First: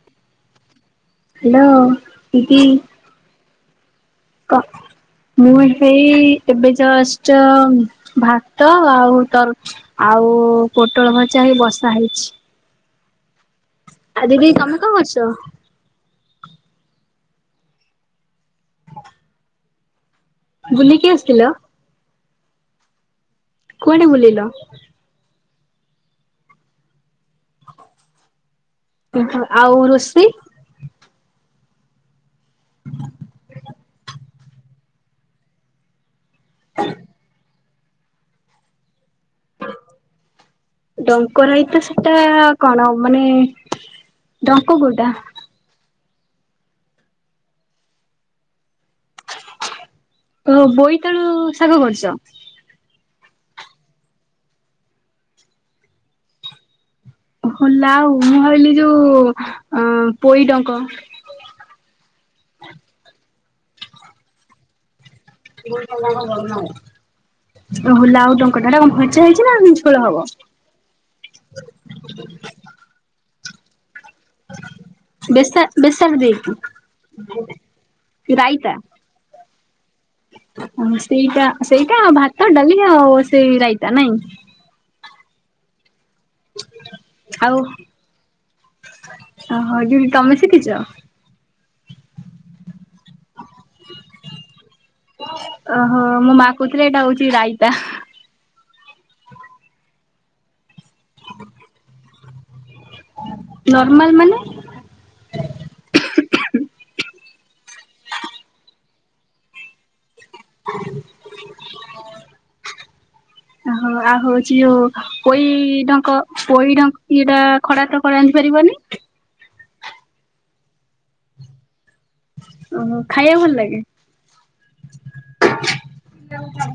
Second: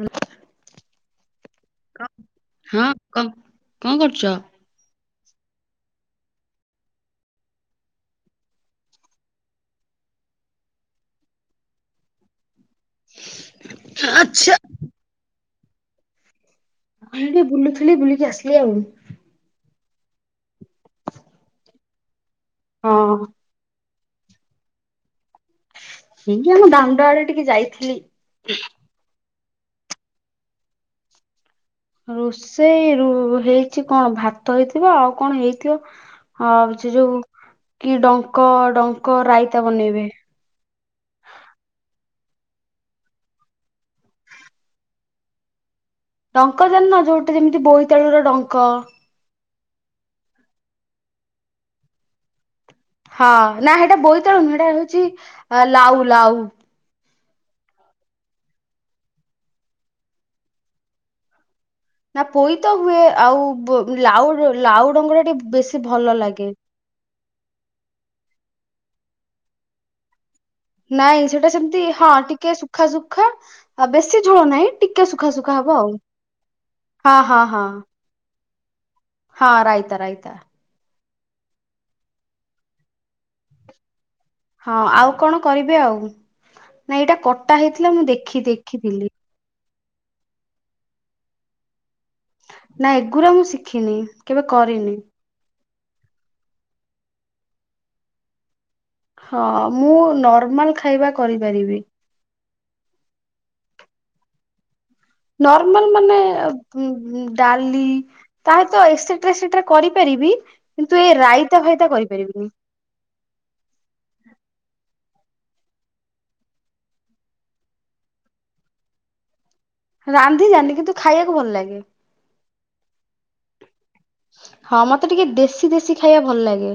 ହୁଁ। ହାଲୋ ଦିଦି। କ କଣ କରୁଛ। କ ମୁଁ ହେଇ ଏବେ ଜଷ୍ଟ ଭାତ ଆଉ ତର ଆଉ ପୋଟଳ ଭଜା ହେଇ ବସା ହେଇଛି। ର ଆ ଦିଦି ତମେ କଁ କରଚ? ହଁ ଏଇଠି ବୁଲୁଥିଲି ବୁଲିକି ଆସିଲି ଆଉ। ବୁଲିକି ଆସଥିଲ। ହଁ। କୁଆଡେ ବୁଲିଲ? ଏଇ ଆମ ଦାମଣ୍ଡ ଆଡ଼େ ଟିକେ ଯାଇଥିଲି। ଆଉ ରୋଷେଇ ରୋଷ୍ ସେଇ ରୁ ହେଇ କିଛି କଣ ଭାତ ହେଇଥିବ ଆଉ କଣ ହେଇଥିବ। ହଁ ସେ ଯୋଉ କି ଡଙ୍କ ଡ ଙ୍କ ରାଇତା ବନେଇବେ। ଡଙ୍କ ରାଇତା ସେଟା କଣ ମାନେ ଡଙ୍କ କୋଉଟା? ଡଙ୍କ ଜାଣିନ ଯୋଉଟେ ଯେମିତି ବୋଇତାଳର ଡଙ୍କ। ଓ ବୋଇତାଳୁ ଶାଗ କରୁଚ? ହଁ ନାଁ ହେଟା ବୋଇତଳୁ ନୁହଁ ହେଟା ହୋଉଚି ଆ ଲାଉ ଲାଉ। ହଁ ଲାଉ ମୁଁ ଭାବିଲି ଏଇ ଯୋଉ ଅ ପୋଇ ଡଙ୍କ। ନାଁ ପୋଇ ତ ହୁଏ ଆଉ ବୋ ଲାଉ ଲାଉ‌ ଡଙ୍କଟା ଟିକେ ବେଶୀ ଭଲ ଲାଗେ। ଓହ‌‌ ଲାଉ ଡ କଟା କଣ ଭଯା ହେଇଚି ନାଁ ଝୋଳୋ ହବ? ନାଇଁ ସେଟା ସେମତି ହଁ ଟିକେ ସୁଖା ସୁୁଖା ଆଉ ବେଶୀ ଝୋଳ ନାଇଁ ଟିକେ ସୁଖା ସୁୁଖା ବେସା ହବ ଆଉ ବେସର ଦେଇକି ହଁ ହଁ ହଁ। ରାଇତା ହଁ ରାଇ ତା ରାଇତା। ସେଇଟା ସେଇଟା ଭାତ ଡାଲି ଆଉ ସେଇ ରାଇତା ନାଇଁ। ହଁ ଆଉ କଣ କରିବେ ଆଉ। ନାଁ ଏଇଟା ଆଉ କଟା ହେଇଥିଲା ମୁଁ ଦେଖି ଦେଖିଥିଲି। ହଁ ଦିଦି ତମେ ଶିକିଚ? ନାଁ ଏଗୁରା ମୁଁ ଶି ଖିନି କେବେ କରିନି। ଅହ ମୋ ମା କୋହୁଥୁଲେ ଏଇଟା ହୋଉଚି ରାଇତା। ହଁ ମୁଁ ନର୍ମାଲ ଖାଇବା କରିପାରିବି। ନର୍ମାଲ ମାନେ ନର୍ମାଲ ମାନେ ଉଁ, ଡାଲି ତା ସହିତ ଏକ୍ସଟ୍ରା ସେଟାରେ କରିପାରିବି କିନ୍ତୁ ଏ ରାଇ ଫତା ଫାଇତା କରିପାରିବିନି। ଓହୋ ଆଉ ହଉଛି ଯୋଉ ପୋଇ ଢଙ୍କ ପୋଇ ଢଙ୍କ ଇଏଟା କଡ଼ା ତ ରାଦ୍ଦିପାରିବନି? ରାନ୍ଧି ଜାନି କିନ୍ତୁ ଖାଇବାକୁ ଭଲ ଲାଗେ। ଓହୋ ଖାଇବା ଭଲ ଲାଗେ। ହଁ ମତେ ଟିକେ ଦେଶୀ ଦେଶୀ ଖାଇବା ଭଲ ଲାଗେ।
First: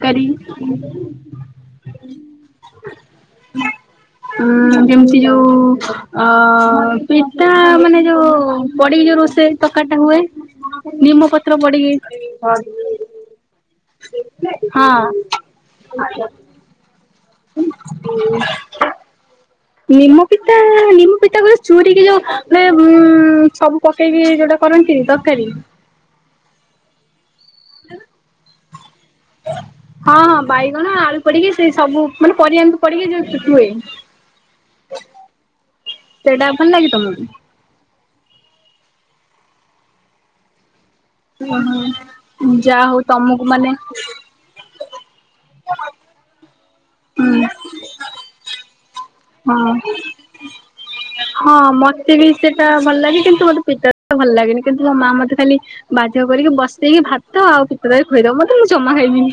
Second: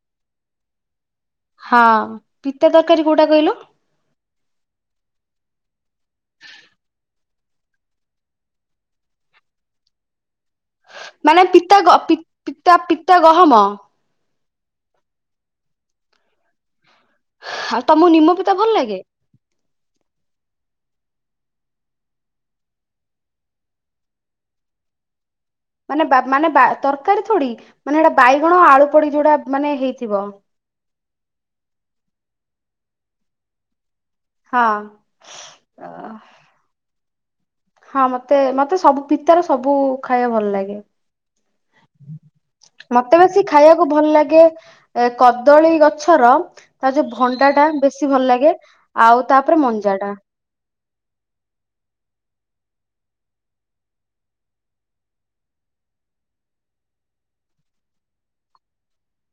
ତକାରି ହଁ ପିତା ତରକାରୀ କୋଉଟା କହିଲୁ ଉଁ ଯେମିତି ଯୋଉ ଅ ପି ସେଟା ମାନେ ଯୋଉ ପଡିକି ଯୋଉ ରୋଷେଇ ତକାରୀ ଟା ହୁଏ। ନିମ ମାନେ ପତ୍ର ପିତା ପଡିକି ପିତା ପିତା ଗହମ। ହଁ। ଆଉ ତମ ନିମ ପିତା ଭଲ ଲାଗେ। ନିମ ପିତା ନିମ ପିତା କ ଯୋଉ ଚୁରୁରୀିକ ଯୋଉ ମାନେ ଉଁ ସବୁ ପକେଇକି ଯୋଉଟା କରନ୍ତିନି ଦରକାରୀ ମାନେ ବା ମାନେ ବା ତରକାରୀ ଥୋଡ଼ି ମାନେ ହେଡ଼ା ବାଇଗଣ ଆଳୁ ପଡ଼ି ଯୋଉଟା ମାନେ ହଁ ହେଇଥିବ। ହଁ ବାଇଗଣ ଆଳୁ ପଡିକି ସେ ସବୁ ମାନେ ପରିବା ଏମିତି ପଡ଼ିକି ଯୋଉ ହୁଏ। ହଁ। ସେଇଟା ଭଲ ଲାଗେ ତମକୁ? ହଁ ମତେ ମତେ ସବୁ ପିତାର ସବୁ ଖାଇବା ଭଲ ଲାଗେ। ଓ ହଁ ଯା ହଉ ମତେ ବେଶୀ ତମକୁ ମାନେ ଖାଇବାକୁ ଭଲ ଲାଗେ ଏ କଦଳୀ ଗଛର ତା ଯୋଉ ହୁଁ ଭଣ୍ଡା ଟା ବେଶୀ ବେଶୀ ଭଲ ଲାଗେ ଆଉ ତାପରେ ହଁ ମଞ୍ଜାଟା। ହଁ ମତେ ବି ସେଇଟା ଭଲ ଲାଗେ କିନ୍ତୁ ମତେ ପିତାଦାର ଭଲ ଲାଗେନି କିନ୍ତୁ ମୋ ମା ମତେ ଖାଲି ବାଧ୍ୟ କରିକି ବସେଇକି ଭାତ ଆଉ ପିତାଦାର ଖୋଇଦବ ମତେ ମୁଁ ଜମା ଖାଇବିନି।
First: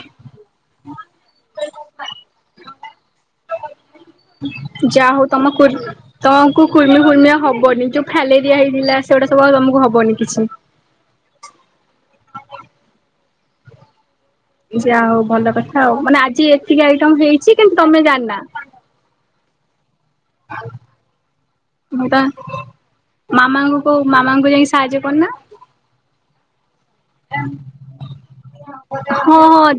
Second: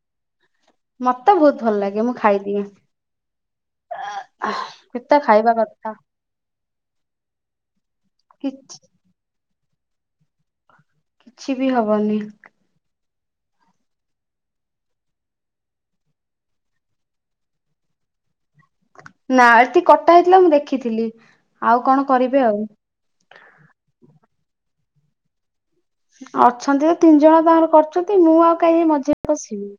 ମତେ ବହୁତ ଭଲ ଲାଗେ ମୁଁ ଖାଇଦିଏ। ଯାହା ପିତା ହଉ ତମ ଖାଇବା କୁ କଥା। ତମକୁ କୁର୍ମି ଫୁର୍ମି ଆଉ ହବନି ଯୋଉ କି ଫାଇଲେରିଆ ହେଇଥିଲା ସେଗୁଡ଼ା ସବୁ ଆଉ ତମକୁ ହବ ହବନି କିଛି। କିଛି ବି ହବନି। ଯା ହଉ ଭଲ କଥା ଆଉ ମାନେ ଆଜି ଏତିକି ଆଇଟମ ହେଇଛି କିନ୍ତୁ ତମେ ଜାଣିନା। ନାଁ ଏତିକି କଟା ହେଇଥିଲା ମୁଁ ଦେଖିଥିଲି। ଆଉ ମୁଁ କଣ ତ କରିବେ ଆଉ। ମାମାଙ୍କୁ କୋଉ ମାମାଙ୍କୁ ଯାଇକି ସାହାଯ୍ୟ କରୁନା। ଅଛନ୍ତି ତ ତିନି ଜଣ ତାଙ୍କର କରିଚନ୍ତି ମୁଁ ଆଉ କାଇଁ ଯାଇ ମଝିରେ ପଶିବି।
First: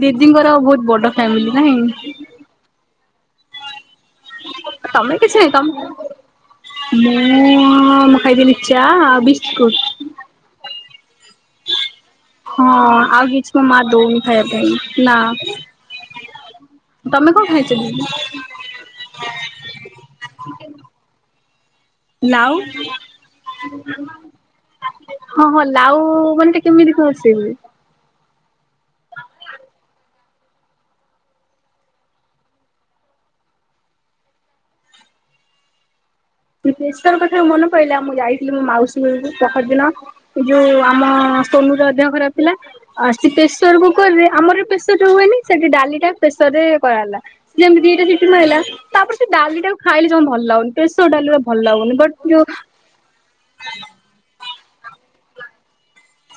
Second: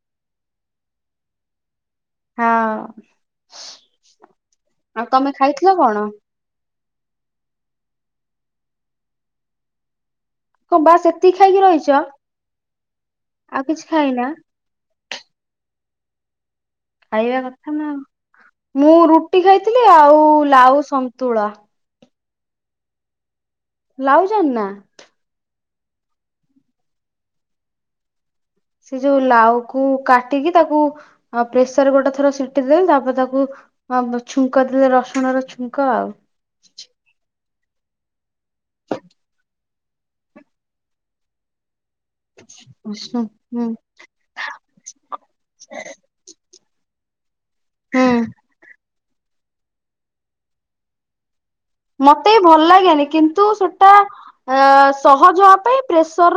ବଡ଼ ଫ୍ୟାମିଲି ନାହିଁ। ହଁ। ଆଉ ତମେ କିଛି ନାଇଁ ଖାଇଥିଲ ତମେ କଣ? ମୁଁ ଉଁ ମୁଁ ଖାଇଥିଲି ଚା ଆଉ ବିସ୍କୁଟ। କ ବାସ ଏ ହଁ ଆଉ କିଛି ମୋ ମା ଦଉନି ଖାଇବା ପାଇଁ। ନା। ତମେ ଖାଇବା କଣ ଖାଇଛ କଥା ନା ଦିଦି? ଆଉ। ମୁଁ ରୁଟି ଖାଇଥିଲି ଆଉ ଲାଉ ସନ୍ତୁଳା। ଲାଉ ଲାଉ ଜାଣିନା? ହଁ ହଲା ଲାଉ ମାନେ ଟିକେ କେମିତି କଣ ସିଏ? ସେ ଯୋଉ ଲାଉକୁ କାଟିକି ତାକୁ ପ୍ରେସର ଗୋଟେ ଥର ସିଟି ଦେଲେ ତାପରେ ତାକୁ ଛୁଙ୍କ ଦେଲେ ରସୁଣର ଛୁଙ୍କ ଆଉ। ପୁଣି ପ୍ରେସର ମାନ ଥରେ ମନେ ପଇଲା ମୁଁ ଯାଇଥିଲି ମୋ ମାଉସୀ ଘରକୁ ପହର ଦିନ ଯୋଉ ଆମ ସୋନୁର ଦେହ ଖରାପ ଥିଲା ଆଉ ହୁଁ ସେ ପ୍ରେସର କୁକରରେ ଆମର ପ୍ରେସରରେ ହୁଏନି। ସେଠି ଡାଲିଟା ପ୍ରେସରରେ କରାହେଲା ସେ ଯେମିତି ଦିଟା ହୁଁ। ସିଟି ମାଇଲା ତାପରେ ସେ ଡାଲି ଟାକୁ ଖାଇଲେ ଜମ ଭଲ ଲାଗୁନି। ଟେଷ୍ଟ [unintelligible] ମତେ ବି ଭଲ ଲାଗେନି କିନ୍ତୁ ସେଟା ଅ ସହଜ ହେବା ପାଇଁ ପ୍ରେସର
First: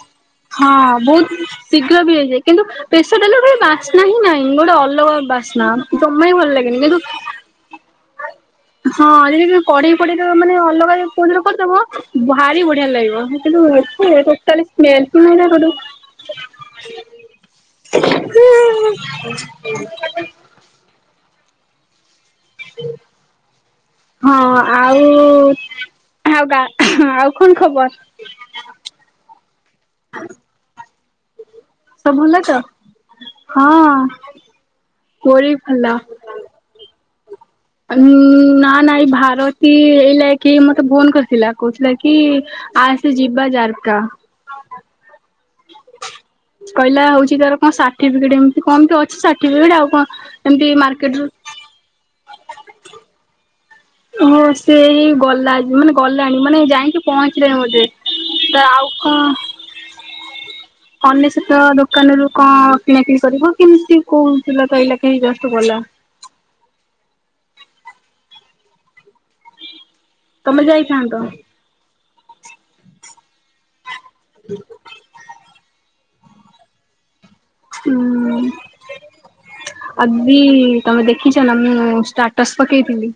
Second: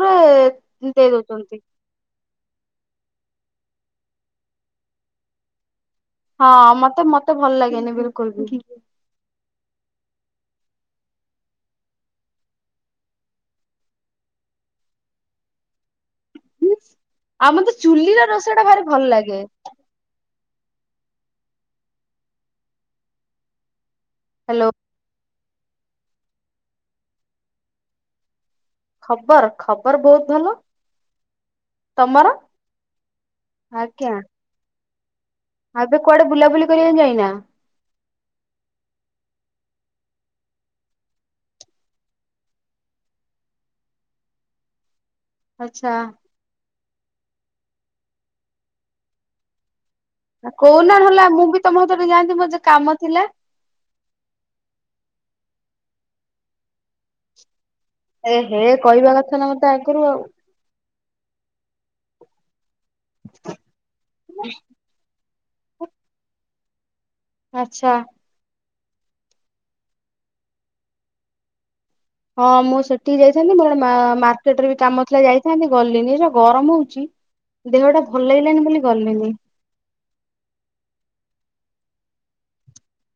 ହଁ ବହୁତ ଶୀଘ୍ର ବି ହେଇଯାଏ। କିନ୍ତୁ ପ୍ରେସର ଡାଲ ଗୋଟେ ବାସ୍ନା ହିଁ ନାଇଁ ଗୋଟେ ଅଲଗା ବାସ୍ନା। ଜମା ବି ଭଲ ହଁ ଲାଗେନି ମତେ କିନ୍ତୁ ମତେ ଭଲ ଲାଗେନି ବିଲ ହଁ ଯଦି କଢେଇ ପ ମନେ ଅଲଗା କରିଦବ ଭାରି ବଢିଆ ଲାଗିବ। କିନ୍ତୁ ଏଥିରେ ଟୋଟାଲ ସ୍ମେଲ ଫେଲ୍ ଆଉ ମତେ ଚୁଲିର ରୋଶେଇ ଟା ଭାରି ଭଲ ଲାଗେ। [inaudible] ହଁ ହ୍ୟାଲୋ ଆଉ ଆଉଗା ଆଉ କଣ ଖବର? ଖବର ଖବର ବହୁତ ଭଲ। ସବୁ ତମର? ଭଲ ତ? ହଁ। ମୋର ବି ଭଲ। ଆ ଏବେ କୁଆଡେ ବୁଲାବୁଲି କରିବାକୁ ଯାଇନା [inaudible] ନା ନା ଏଇ ଭାରତୀ ଏଇ ଲାଗି ମତେ ଫୋନ କରିଥିଲା କହୁଥିଲା କି ଆସ ଯିବା ଜାରକା ଆଛା। କହିଲା ହଉଛି ତାର କଣ ସାର୍ଟିଫିକେଟ ଏମିତି କମ ଅଛି ସାର୍ଟିଫିକେଟ ଆଉ କଣ? ଏମିତି କୋଉନା ହେଲା ମାର୍କେଟରୁ ମୁଁ ବି ତମ ହାତ ଯାଆନ୍ତି ମୋର ଯ କାମ ଥିଲା। ଓ ସେ ଗଲା ମାନେ ଗଲାଣି ମାନେ ଯାଇକି ପହଞ୍ଚିଲେଣି ମୋତେ ଏ ହେ କହିବା କଥା ନା ମତେ ଆଗରୁ ଆଉ ଅନ୍ୟେଶତ ଦୋକାନର ରୁ କଣ? କିଣାକି କରିବ କେମିତି କୋଉଥିଲା ତ ଏଇ ଲକେ ହେଇ ସେ ଗଲା ଆଛା। ତମେ ଯାଇଥାନ୍ତ ହଁ ମୁଁ ସେଠିକି ଯାଇଥାନ୍ତି ମୋର ମା ମାର୍କେଟରେ ବି କାମ ଥିଲା ଯାଇଥାନ୍ତି ଗଲିନି ଗରମ ହଉଛି। ହୁଁ ଦେହଟା ଭଲ ଲାଗିଲାନି ବୋଲି ଗଲିନି ଆଦି ତମେ ଦେଖ ଦେଖଛ ନା ମୁଁ ଷ୍ଟାଟସ୍ ପକେଇଥିଲି।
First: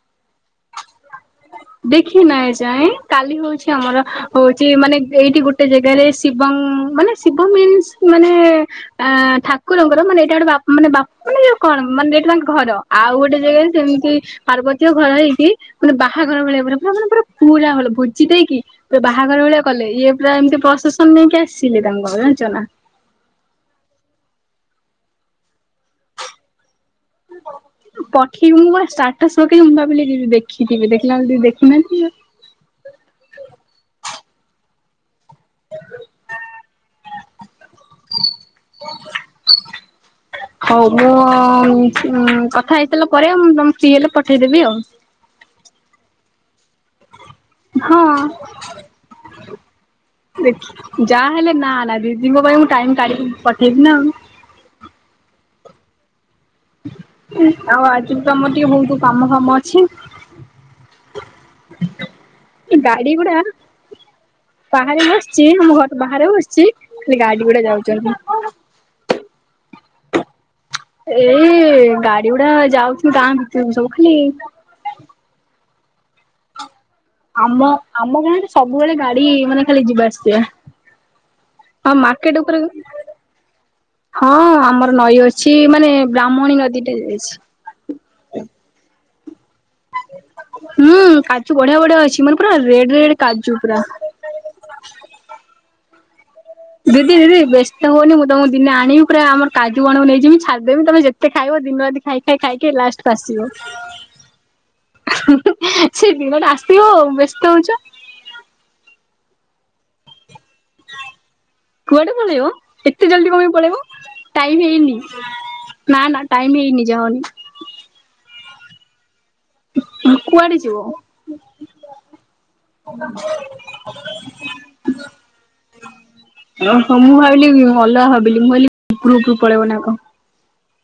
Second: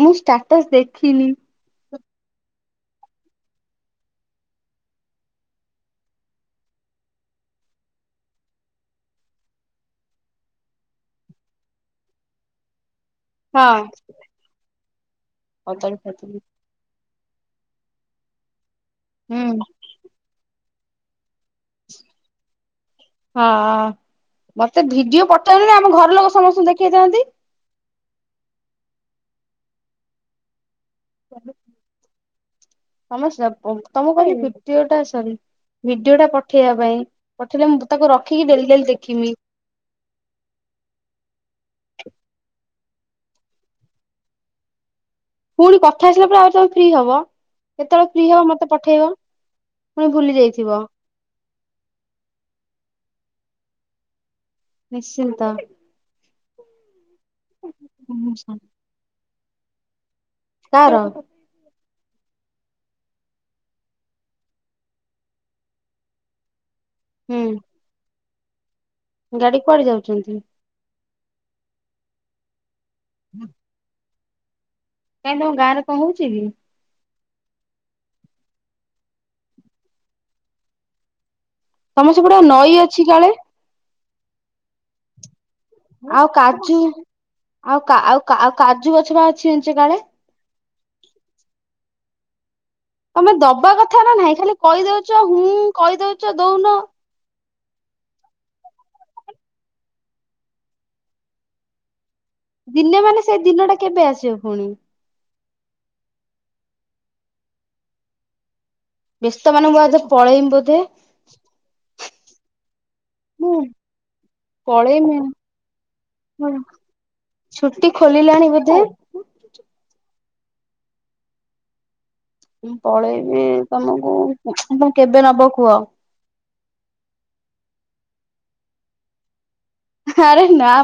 ମୁଁ ଷ୍ଟାଟସ ଦେଖିନି। ଦେଖି ନାଁ ଏଯାଏଁ କାଲି ହୋଉଚି ଆମର ହୋଉଚି ମାନେ ଏଇଠି ଗୋଟେ ଜେଗାରେ ଶିବଂ ମାନେ ଶିବ ମିନ୍ସ ମାନେ ଆଁ ଠାକୁରଙ୍କର ମାନେ ଏଇଟା ଗୋଟେ ବା ମାନେ ବା ମାନେ ଯୋଉ କଣ ମାନେ ଏଇଟା ତାଙ୍କ ଘର। ଆଉ ଗୋଟେ ଜେଗାରେ ହଁ। ସେମତି ପାର୍ବତୀୟ ଘର ହେଇଚି। ମାନେ କଦଳୀ ଖାଇଥିଲି ବାହାଘର ଭଳିଆ ପୁରା ମାନେ ପୁରା ପୁରା ହଲ ଭୁଜିି ଦେଇକି ପୁରା ବାହାଘର ଭଳିଆ ହୁଁ। କଲେ ଇଏ ପୁରା ଏମତି ବସ୍ ତୋ ସ୍ବାମୀକି ଆସ୍ ସିଲି ତାଙ୍କ ଘ ଜଣିଚ ନାଁ? ହଁ। ମତେ ଭିଡିଓ ପଠେଇଲୁନେଇ ଆମ ଘର ଲୋକ ସମସ୍ତଙ୍କୁ ଦେଖେଇଥାନ୍ତି। ପଠେଇବୁ ମୁଁ କଁ ଷ୍ଟାଟସ ରଖେକି ମୁଁ ଭାବିଲି ଯିବି ଦେଖି ଇକିବି ଦେଖିଲା ଓଳୁକୁ ଟିଏ ଦେଖିନାହାନ୍ତି ଆଉ। ସମସ୍ୟା ଅ ତମୁକୁ କହିଲି ପିତିଓଟା ସରି ଭିଡିଓଟା ପଠେଇବା ପାଇଁ ପଠେଇଲେ ମୁଁ ତ ତାକୁ ରଖିକି ଡେଲି ଡେଲି ଦେଖିମି। ହଉ ତେଲା ପରେ ଆଁ ମୁଁ ତମ ଫ୍ରୀ ହେଲେ ପଠେଇଦେବି ଆଉ। ପୁଣି କଥା ହେଇସାଇଲା ପରେ ଆହୁରି ତମେ ଫ୍ରି ହବ? କେତୋଳେ ଫ୍ରି ହବ ମତେ ପଠେଇବ? ପୁଣି ଭୁଲି ଯାଇଥିବ ଦେଖ୍ ଯାହା ହେଲେ ନାଁ ନାଁ ଦିଦିଙ୍କ ପାଇଁ ମୁଁ ଟାଇମ୍ ତାଡ଼ିିକ ପଠେଇବି ନାଁ ଆଉ। ନିଶ୍ଚିନ୍ତ। ଆଉ ଆଜି ବି ତମର ଟିକେ ବୋହୁତୁ କାମ ହଁ ମ ଅଛି। କାର ଏ ଗାଡ଼ି ଗୁଡ଼ା ବାହାରେ ବସଚି ଆମ ଘରଳଠୁ ବାହାରେ ବସଚି ଖାଲି ଗାଡ଼ି ଗୁଡ଼ା ଯାଉଚନ୍ତି। ଗାଡ଼ି କୁଆଡ଼େ ଯାଉଚନ୍ତି? ଏଇ ଗାଡ଼ିଉଡ଼ା ଯାଉଚ୍ ଗାଁ ଭିତୁରୁକୁ ସବୁ ଖାଲି କ ହଉଚି କି? ଆମ ଆମ ଗାଁରେ ସବୁବେଳେ ଗାଡ଼ି ମାନେ ଖାଲି ଯିବା ଆସିବା। ଆଉ ତମ ମାର୍କେଟ ସେପଟ ଉପରେ ନଈ ଅଛି କାଳେ? ହଁ ଆମର ନଈ ଅ ଛି ମାନେ ଆଉ ବ୍ରାହ୍ମଣୀ କାଜୁ ନଦୀଟା ଯାଇଛି। ଛ ବା ଜାଣିଛ କାଳେ ହୁଁ କାଜୁ ବଢ଼ିଆ ବଢ଼ିଆ ଅଛି। ଚୁ ମାନ ପୁରା ରେଡ ରେଡ ତମେ କାଜୁ ଦବା ପୁରା। କଥା ନାଁ ନାହିଁ ଖାଲି କହି ଦଉଚ ହୁଁ। କହିଦୋଉ ଦିଦି ଦିଦି ତ ହଉନି ମୁଁ ତମକୁ ଦିନ ଆଣିମି ପୁରା ଆମ କାଜୁ ବଣ ନେଇଯିବି ଛାଦେବି ତମେ ଜେତେ ଖାଇବ ଦିନ ରା ଦିନେ ମାନେ ସେଇ ଦିନ ଟା କେବେ ଆସିବ ପୁଣି? ସେ ଦିନଟା ଆସିବ ଆଉ ବ୍ୟସ୍ତ ହଉଚ। ବ୍ୟସ୍ତ ମାନଙ୍କୁ ଆ ପଳେଇମି ବୋଧେ କୁଆଡେ ପଳେଇବ? ଏତେ ଜଲଦି କଣପାଇଁ ମୁଁ ପଳେଇବ ଟାଇମ ହେଇନି ପଳେଇମି ନା ନା ଟାଇମ ହେଇନି ଯାଅନି। ଛୁଟି [unintelligible] କୁଆଡେ ଯିବ? ମୁଁ ପଳେଇବି ତମକୁ କେବେ ନବ କୁହ? ଭଲ ଭାବିଲି ବୋଲିି ମୁଁ କହିଲି [unintelligible] ପଳେଇବ ନା କ ଆ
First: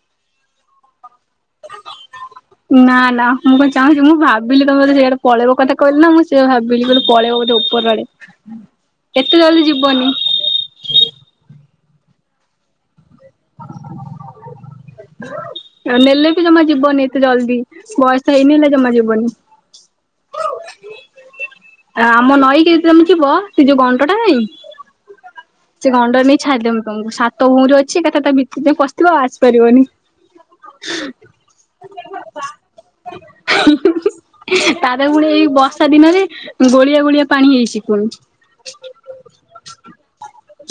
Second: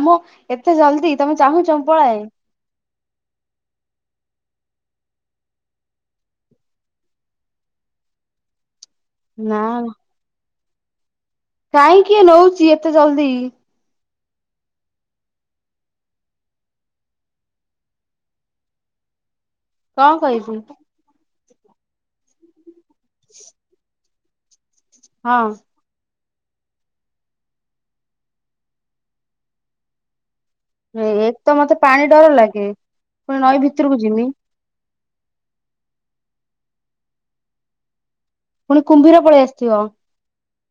ଏତେ ଜଲଦି ତମେ ଚାହୁଁଛ ମୁଁ ପଳାଏ ନା ନା ମୁଁ କଣ ଚାହୁଁଚି ମୁଁ ଭାବି ଭାବିଲି ତମେ ବୋଧେ ସିଆଡେ ପଳେଇବ କଥା କହିଲେ ନା ମୁଁ ସେ ଭାବିଲି କହିଲେ ପଳେଇବ ବୋଧେ ଉପର ଆଡେ କେତେ ନା ଜଲଦି ଯିବନି। [inaudible] କାଇଁ କିଏ ନଉଚି ଏତେ ଜଲଦି ନେଲେ ବି ଜମା ଯିବନି ଏତେ ଜଲଦି ବୟସ ହେଇନି ନେଲେ ଜମା ଯିବନି। କଣ କହିବୁ? ଆମ ନଈକି ତମେ ଯିବ ସେ ଯୋଉ କଣ ଟୋଟାଲ୍ ନାହିଁ। ହ ସେ କଣ ଡରେଇ? ଛାଡି ଦେମି ତମୁକୁ ସାତ ଭଉଣୀରେ ଅଛି ଏକାଥେରେ ତାକୁ ବିକି ଦିଅ ପସିଥିବ ଆଉ ଆସିପାରିବନି। ଏକ ତ ମତେ ପାଣି ଡର ଲାଗେ ପୁଣି ନଈ ଭିତୁରୁକୁ ଯିମି। ତା ଦେହେରେ ପୁଣି ଏଇ ବର୍ଷା ଦିନରେ ଗୋଳିଆ ଗୋଳିଆ ପାଣି ହେଇଛି ପୁଣି। ପୁଣି କୁମ୍ଭୀର ପଳେଇ ଆସିଥିବ।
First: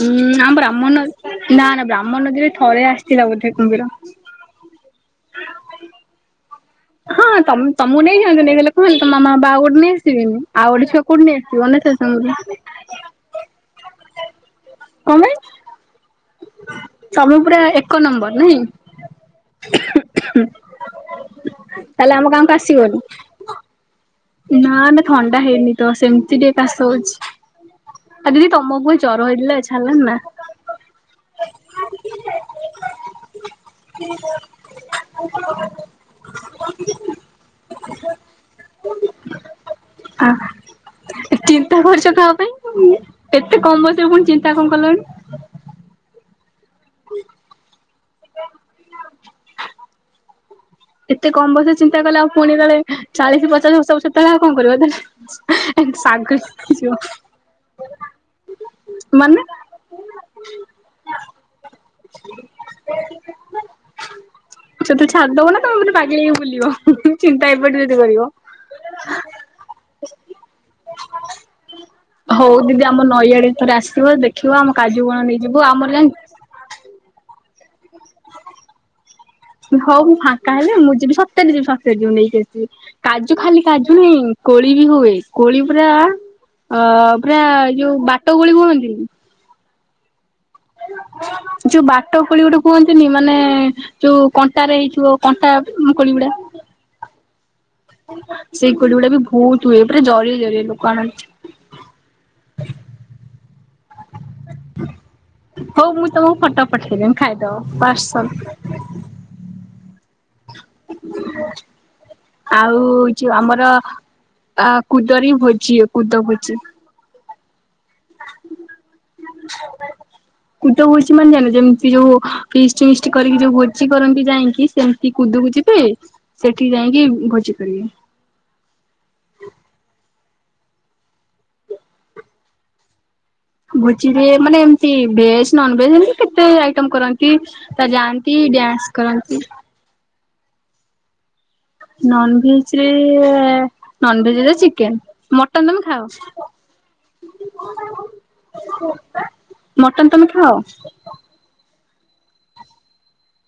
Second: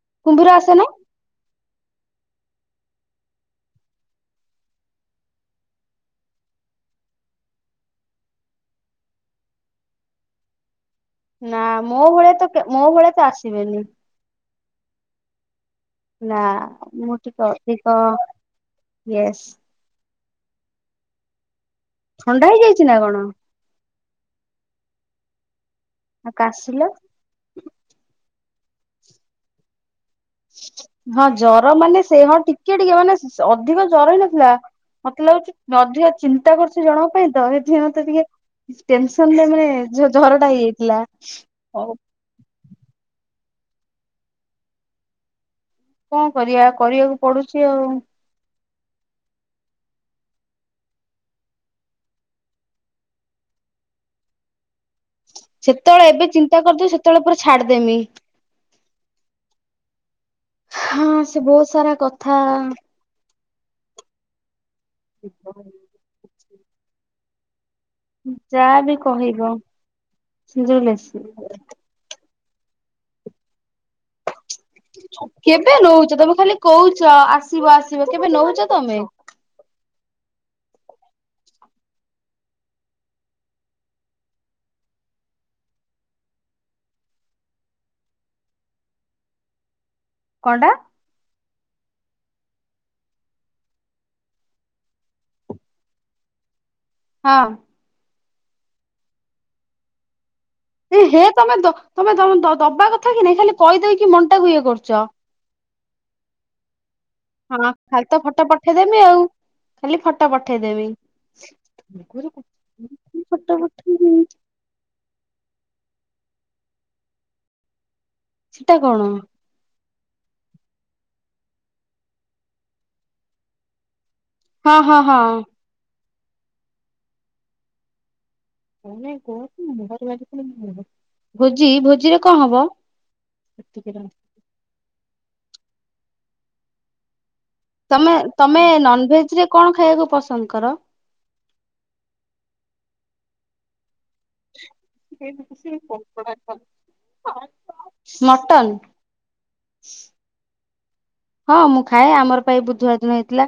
ହୁଁ କୁମ୍ଭୀର ଆମ ଆସେ ନା? ରାମନ ଅ ନା ନା ବ୍ରାହ୍ମଣୀ ନଦୀରେ ଥରେ ଆସିଥିଲା ବୋଧେ କୁମ୍ଭୀର। ହ ହଁ ତମ ତମକୁ ନେଇଯାଆନ୍ତୁ। ନେଇଗଲେ କଁ ହେଲା ତମ ମାମ ବାବା ଆଉ ଗୋଟେ ନେଇ ଆସିବେନି। ଆଉ ଗୋଟେ ଛୁଆକୁ। ନା ମୋ ଭଳିଆ ତ ମୋ ଭଳିଆ ତ ଆସିବେନି। କ ମାଇଁ। ନା ମୁଁ ଟିକେ ଅଧିକ ୟେସ୍। ଖୁଁ। ତାହେଲେ ଆମ ଗାଁ ଥଣ୍ଡା କୁ ହେଇଯାଇଛି ନା ଆସିବନି। କଣ? ନାଁ ନାଁ ଥଣ୍ଡା ହେଇନି। ତ ଆଉ ସେମିତି ଟିକେ କାଶ କାଶିଲ ହଉଛି ଆଉ ଦିଦି ତମକୁ ଜର ହେଇଥିଲା ଛାଡିଲାଣି ନା? ହଁ ଜର ମାନେ ସେ ହଁ ଟିକେ ଟିକେ ମାନେ ସେ ଅଧିକ ଜର ହିଁ ନଥିଲା ମତେ ଲାଗୁଛି ଅଧିକ ଚିନ୍ତା କରୁଛି ଜଣଙ୍କ ପାଇଁ ତ ସେଥିପାଇଁ ମତେ ଟିକେ ଟେନସନ୍ ରେ ମାନେ ଝର ଆ ଜରଟା ହେଇଯାଇଥିଲା ଚିନ୍ତା ହଉ। କରୁଛ କାହା ପାଇଁ? ଏତେ କମ୍ ବୟସରେ ପୁଣି ଚିନ୍ତା କଣ କଲଣି। କ କରିବା। କରିବାକୁ ପଡୁଛି ଆଉ। [unintelligible] ଏତେ କମ୍ ବୟସରୁ ଚିନ୍ତା କଲେ ଆଉ ପୁଣି କାଳେ ଚାଳିଶ ପଚାଶ ବର୍ଷ ହବ ସେତେବେଳେ ଆଉ କଣ କରିବ ଏବେ ସେତବେଳେ ଏବେ ଚିନ୍ତା କରିଦେବି ସେତେବେଳେ ପୁରା ଛାଡି ଦେମି। ମାନେ କରିଆ କଥା। ସେ ଟୋଟାଲ୍ ଛାଡି ଦବନା କଣ ମାନେ ପାଗେଳି ହେଇ ବୁଲିବ। ହୁମ ତୁମ ଚିନ୍ତା ହେଇପଡିିବ। ଯାହା ବି କହିବ ଯୋଉ ମେସେଜ ହୋଉ ଦିଦି ଆମ ନଈଆଡେ ଥରେ ଆସିବ ଦେଖିବ ଆମ କାଜୁ ବଣକୁ ନେଇଯିବ ଆମର ଯାନଚୁ କହୁଚ ଆ ଆସିବ ଆସିବ କେବେ ନୋଉଚ ତମେ ହଉ ମୁଁ ଫାଙ୍କା ହେଲେ ମୁଁ ଯିବି ସତରେ ଯିବି ସତରେ ଯିବ ନେଇକି ଆସିବି କାଜୁ ଖାଲି କାଜୁ ନାହିଁ କୋଳି ବି ହୁଏ କୋଳି ପୁରା ଅ ପୁରା ଯୋଉ ବାଟ କୋଳି କୁହନ୍ତି। କଣଟା? ଯୋଉ ବାଟ କୋଳି ଗୋଟେ କୁହନ୍ତିନି ମାନେ ଯୋଉ କଣ୍ଟା ହେଇଥିବ କଣ୍ଟା କୋଳି ଗୁଡା ହଁ। ସେଇ କୋଳି ଗୁଡା ବି ବହୁତ ହୁଏ ପୁରା ଜରିଏ। ଜରିଏ ଲୋକ ଏହେ ଆଣନ୍ତି। ତମେ ଦ ତମେ ଦ ଦ ଦବା କଥା କି ନାଇଁ କହିଦେଇକି ମନଟାକୁ ଇଏ କରୁଚ। ହଉ ମୁଁ ତମକୁ ଫଠ ପଠେଇ ହଁ ଖାଲି ତ ଫଟୋ ପଠେଇଦେବି ଆଉ ଖାଲି ଫ ଫଟ ପଠେଇଦେବି ଆଉ ଫଟ ପଠେଇବି କୁଦରେ ଭୋଜି ହୁଏ କୁଦ ଭୋଜି। ସେଟା କଣ? କୁଦ ଭୋଜି ମାନେ ଯାଣିନ ଯେମିତି ଯୋଉ ଫିଷ୍ଟ ମିଟି କରିକି ଯୋଉ ଭୋଜି କରନ୍ତି ଯାଇକି ହଁ ହଁ ସେମିତି ହଁ। କୁଦୁକୁ ଯିବେ ସେଠି ଯାଇକି ଭୋଜି କରିବେ ଭୋଜି ଭୋଜିରେ କଣ ହବ ବୁଝିବେ ମାନେ ଏମତି ଭେଜ ନନ ଭେଜ ଏମିତି କେତେ ଆଇଟମ କରନ୍ତି ତ ତମେ ଯାଆନ୍ତି ତମେ ଡ୍ୟାନ୍ସ କରନ୍ତି। ନନଭେଜ ରେ କଣ ଖାଇବାକୁ ପସନ୍ଦ କର ନନ୍ ଭେଜ ରେ ନନଭେଜ ରେ ଚିକେନ୍ ମଟନ ତମୁ ଖାଉଛି ମଟନ ମଟନ ତମେ ଖାଅ ହଁ ମୁଁ ଖାଏ ଆମର ପା ଏଇ ବୁଧବାର ଦୀନ ହେଇଥିଲା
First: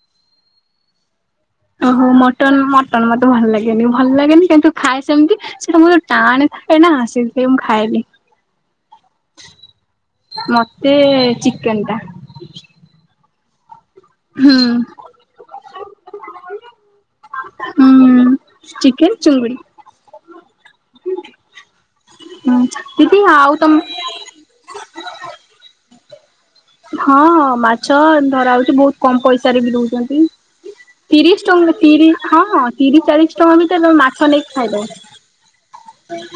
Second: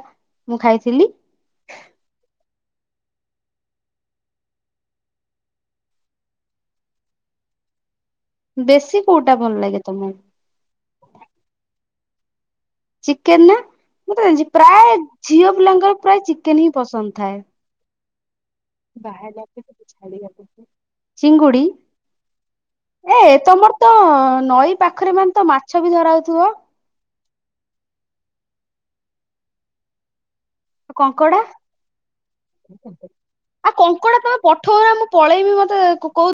ମୁଁ ଖାଇଥିଲି ଓହୋ ମଟନ ମଟନ୍ ମତେ ଭଲ ଲାଗେନି ଭଲ ଲାଗେନି କିନ୍ତୁ ଖାଏ ସେମିତି ସେଟା ପୁରୀ ଟାଣ ଥାଏ ନା ସେଥି ପଇ ମୁଁ ଖାଏନି ବେଶୀ କୋଉଟା ଭଲ ଲାଗେ ତମକୁ ମତେ ଚିକେନ ଟା [inaudible] ଚିକେନ୍ ନା ମୁଁତେ ଜାଣିଛି ହୁଁ। ପ୍ରାୟ ଝିଅ ପିଲାଙ୍କର ପ୍ରାୟ ଚିକେନ ହିଁ ପସନ୍ଦ ଥାଏ ହୁଁ ଚିକେନ ବାହାର ଚିଙ୍ଗୁଡି ଯାଗା କୁ ଛାଡ଼ି ବନି ଚିଙ୍ଗୁଡି ହୁଁ ଦିଦି ଏ ଆଉ ତମର ତମ ତ ନଈ ପାଖରେ ମାନେ ତ ମାଛ ବି ଧରାଉଥିବ? କମ୍ ପଇସାରେ ବି ଦୋଉଚନ୍ତି। କଙ୍କଡା ତିରିଶ ଟଙ୍କା ତିରି ହଁ ତିରିଶ ଚାଳିଶ ଟଙ୍କା ଭିତରେ ମାଛ ନେଇକି ଖାଇଦବ। ତେ କୋ କୋଉ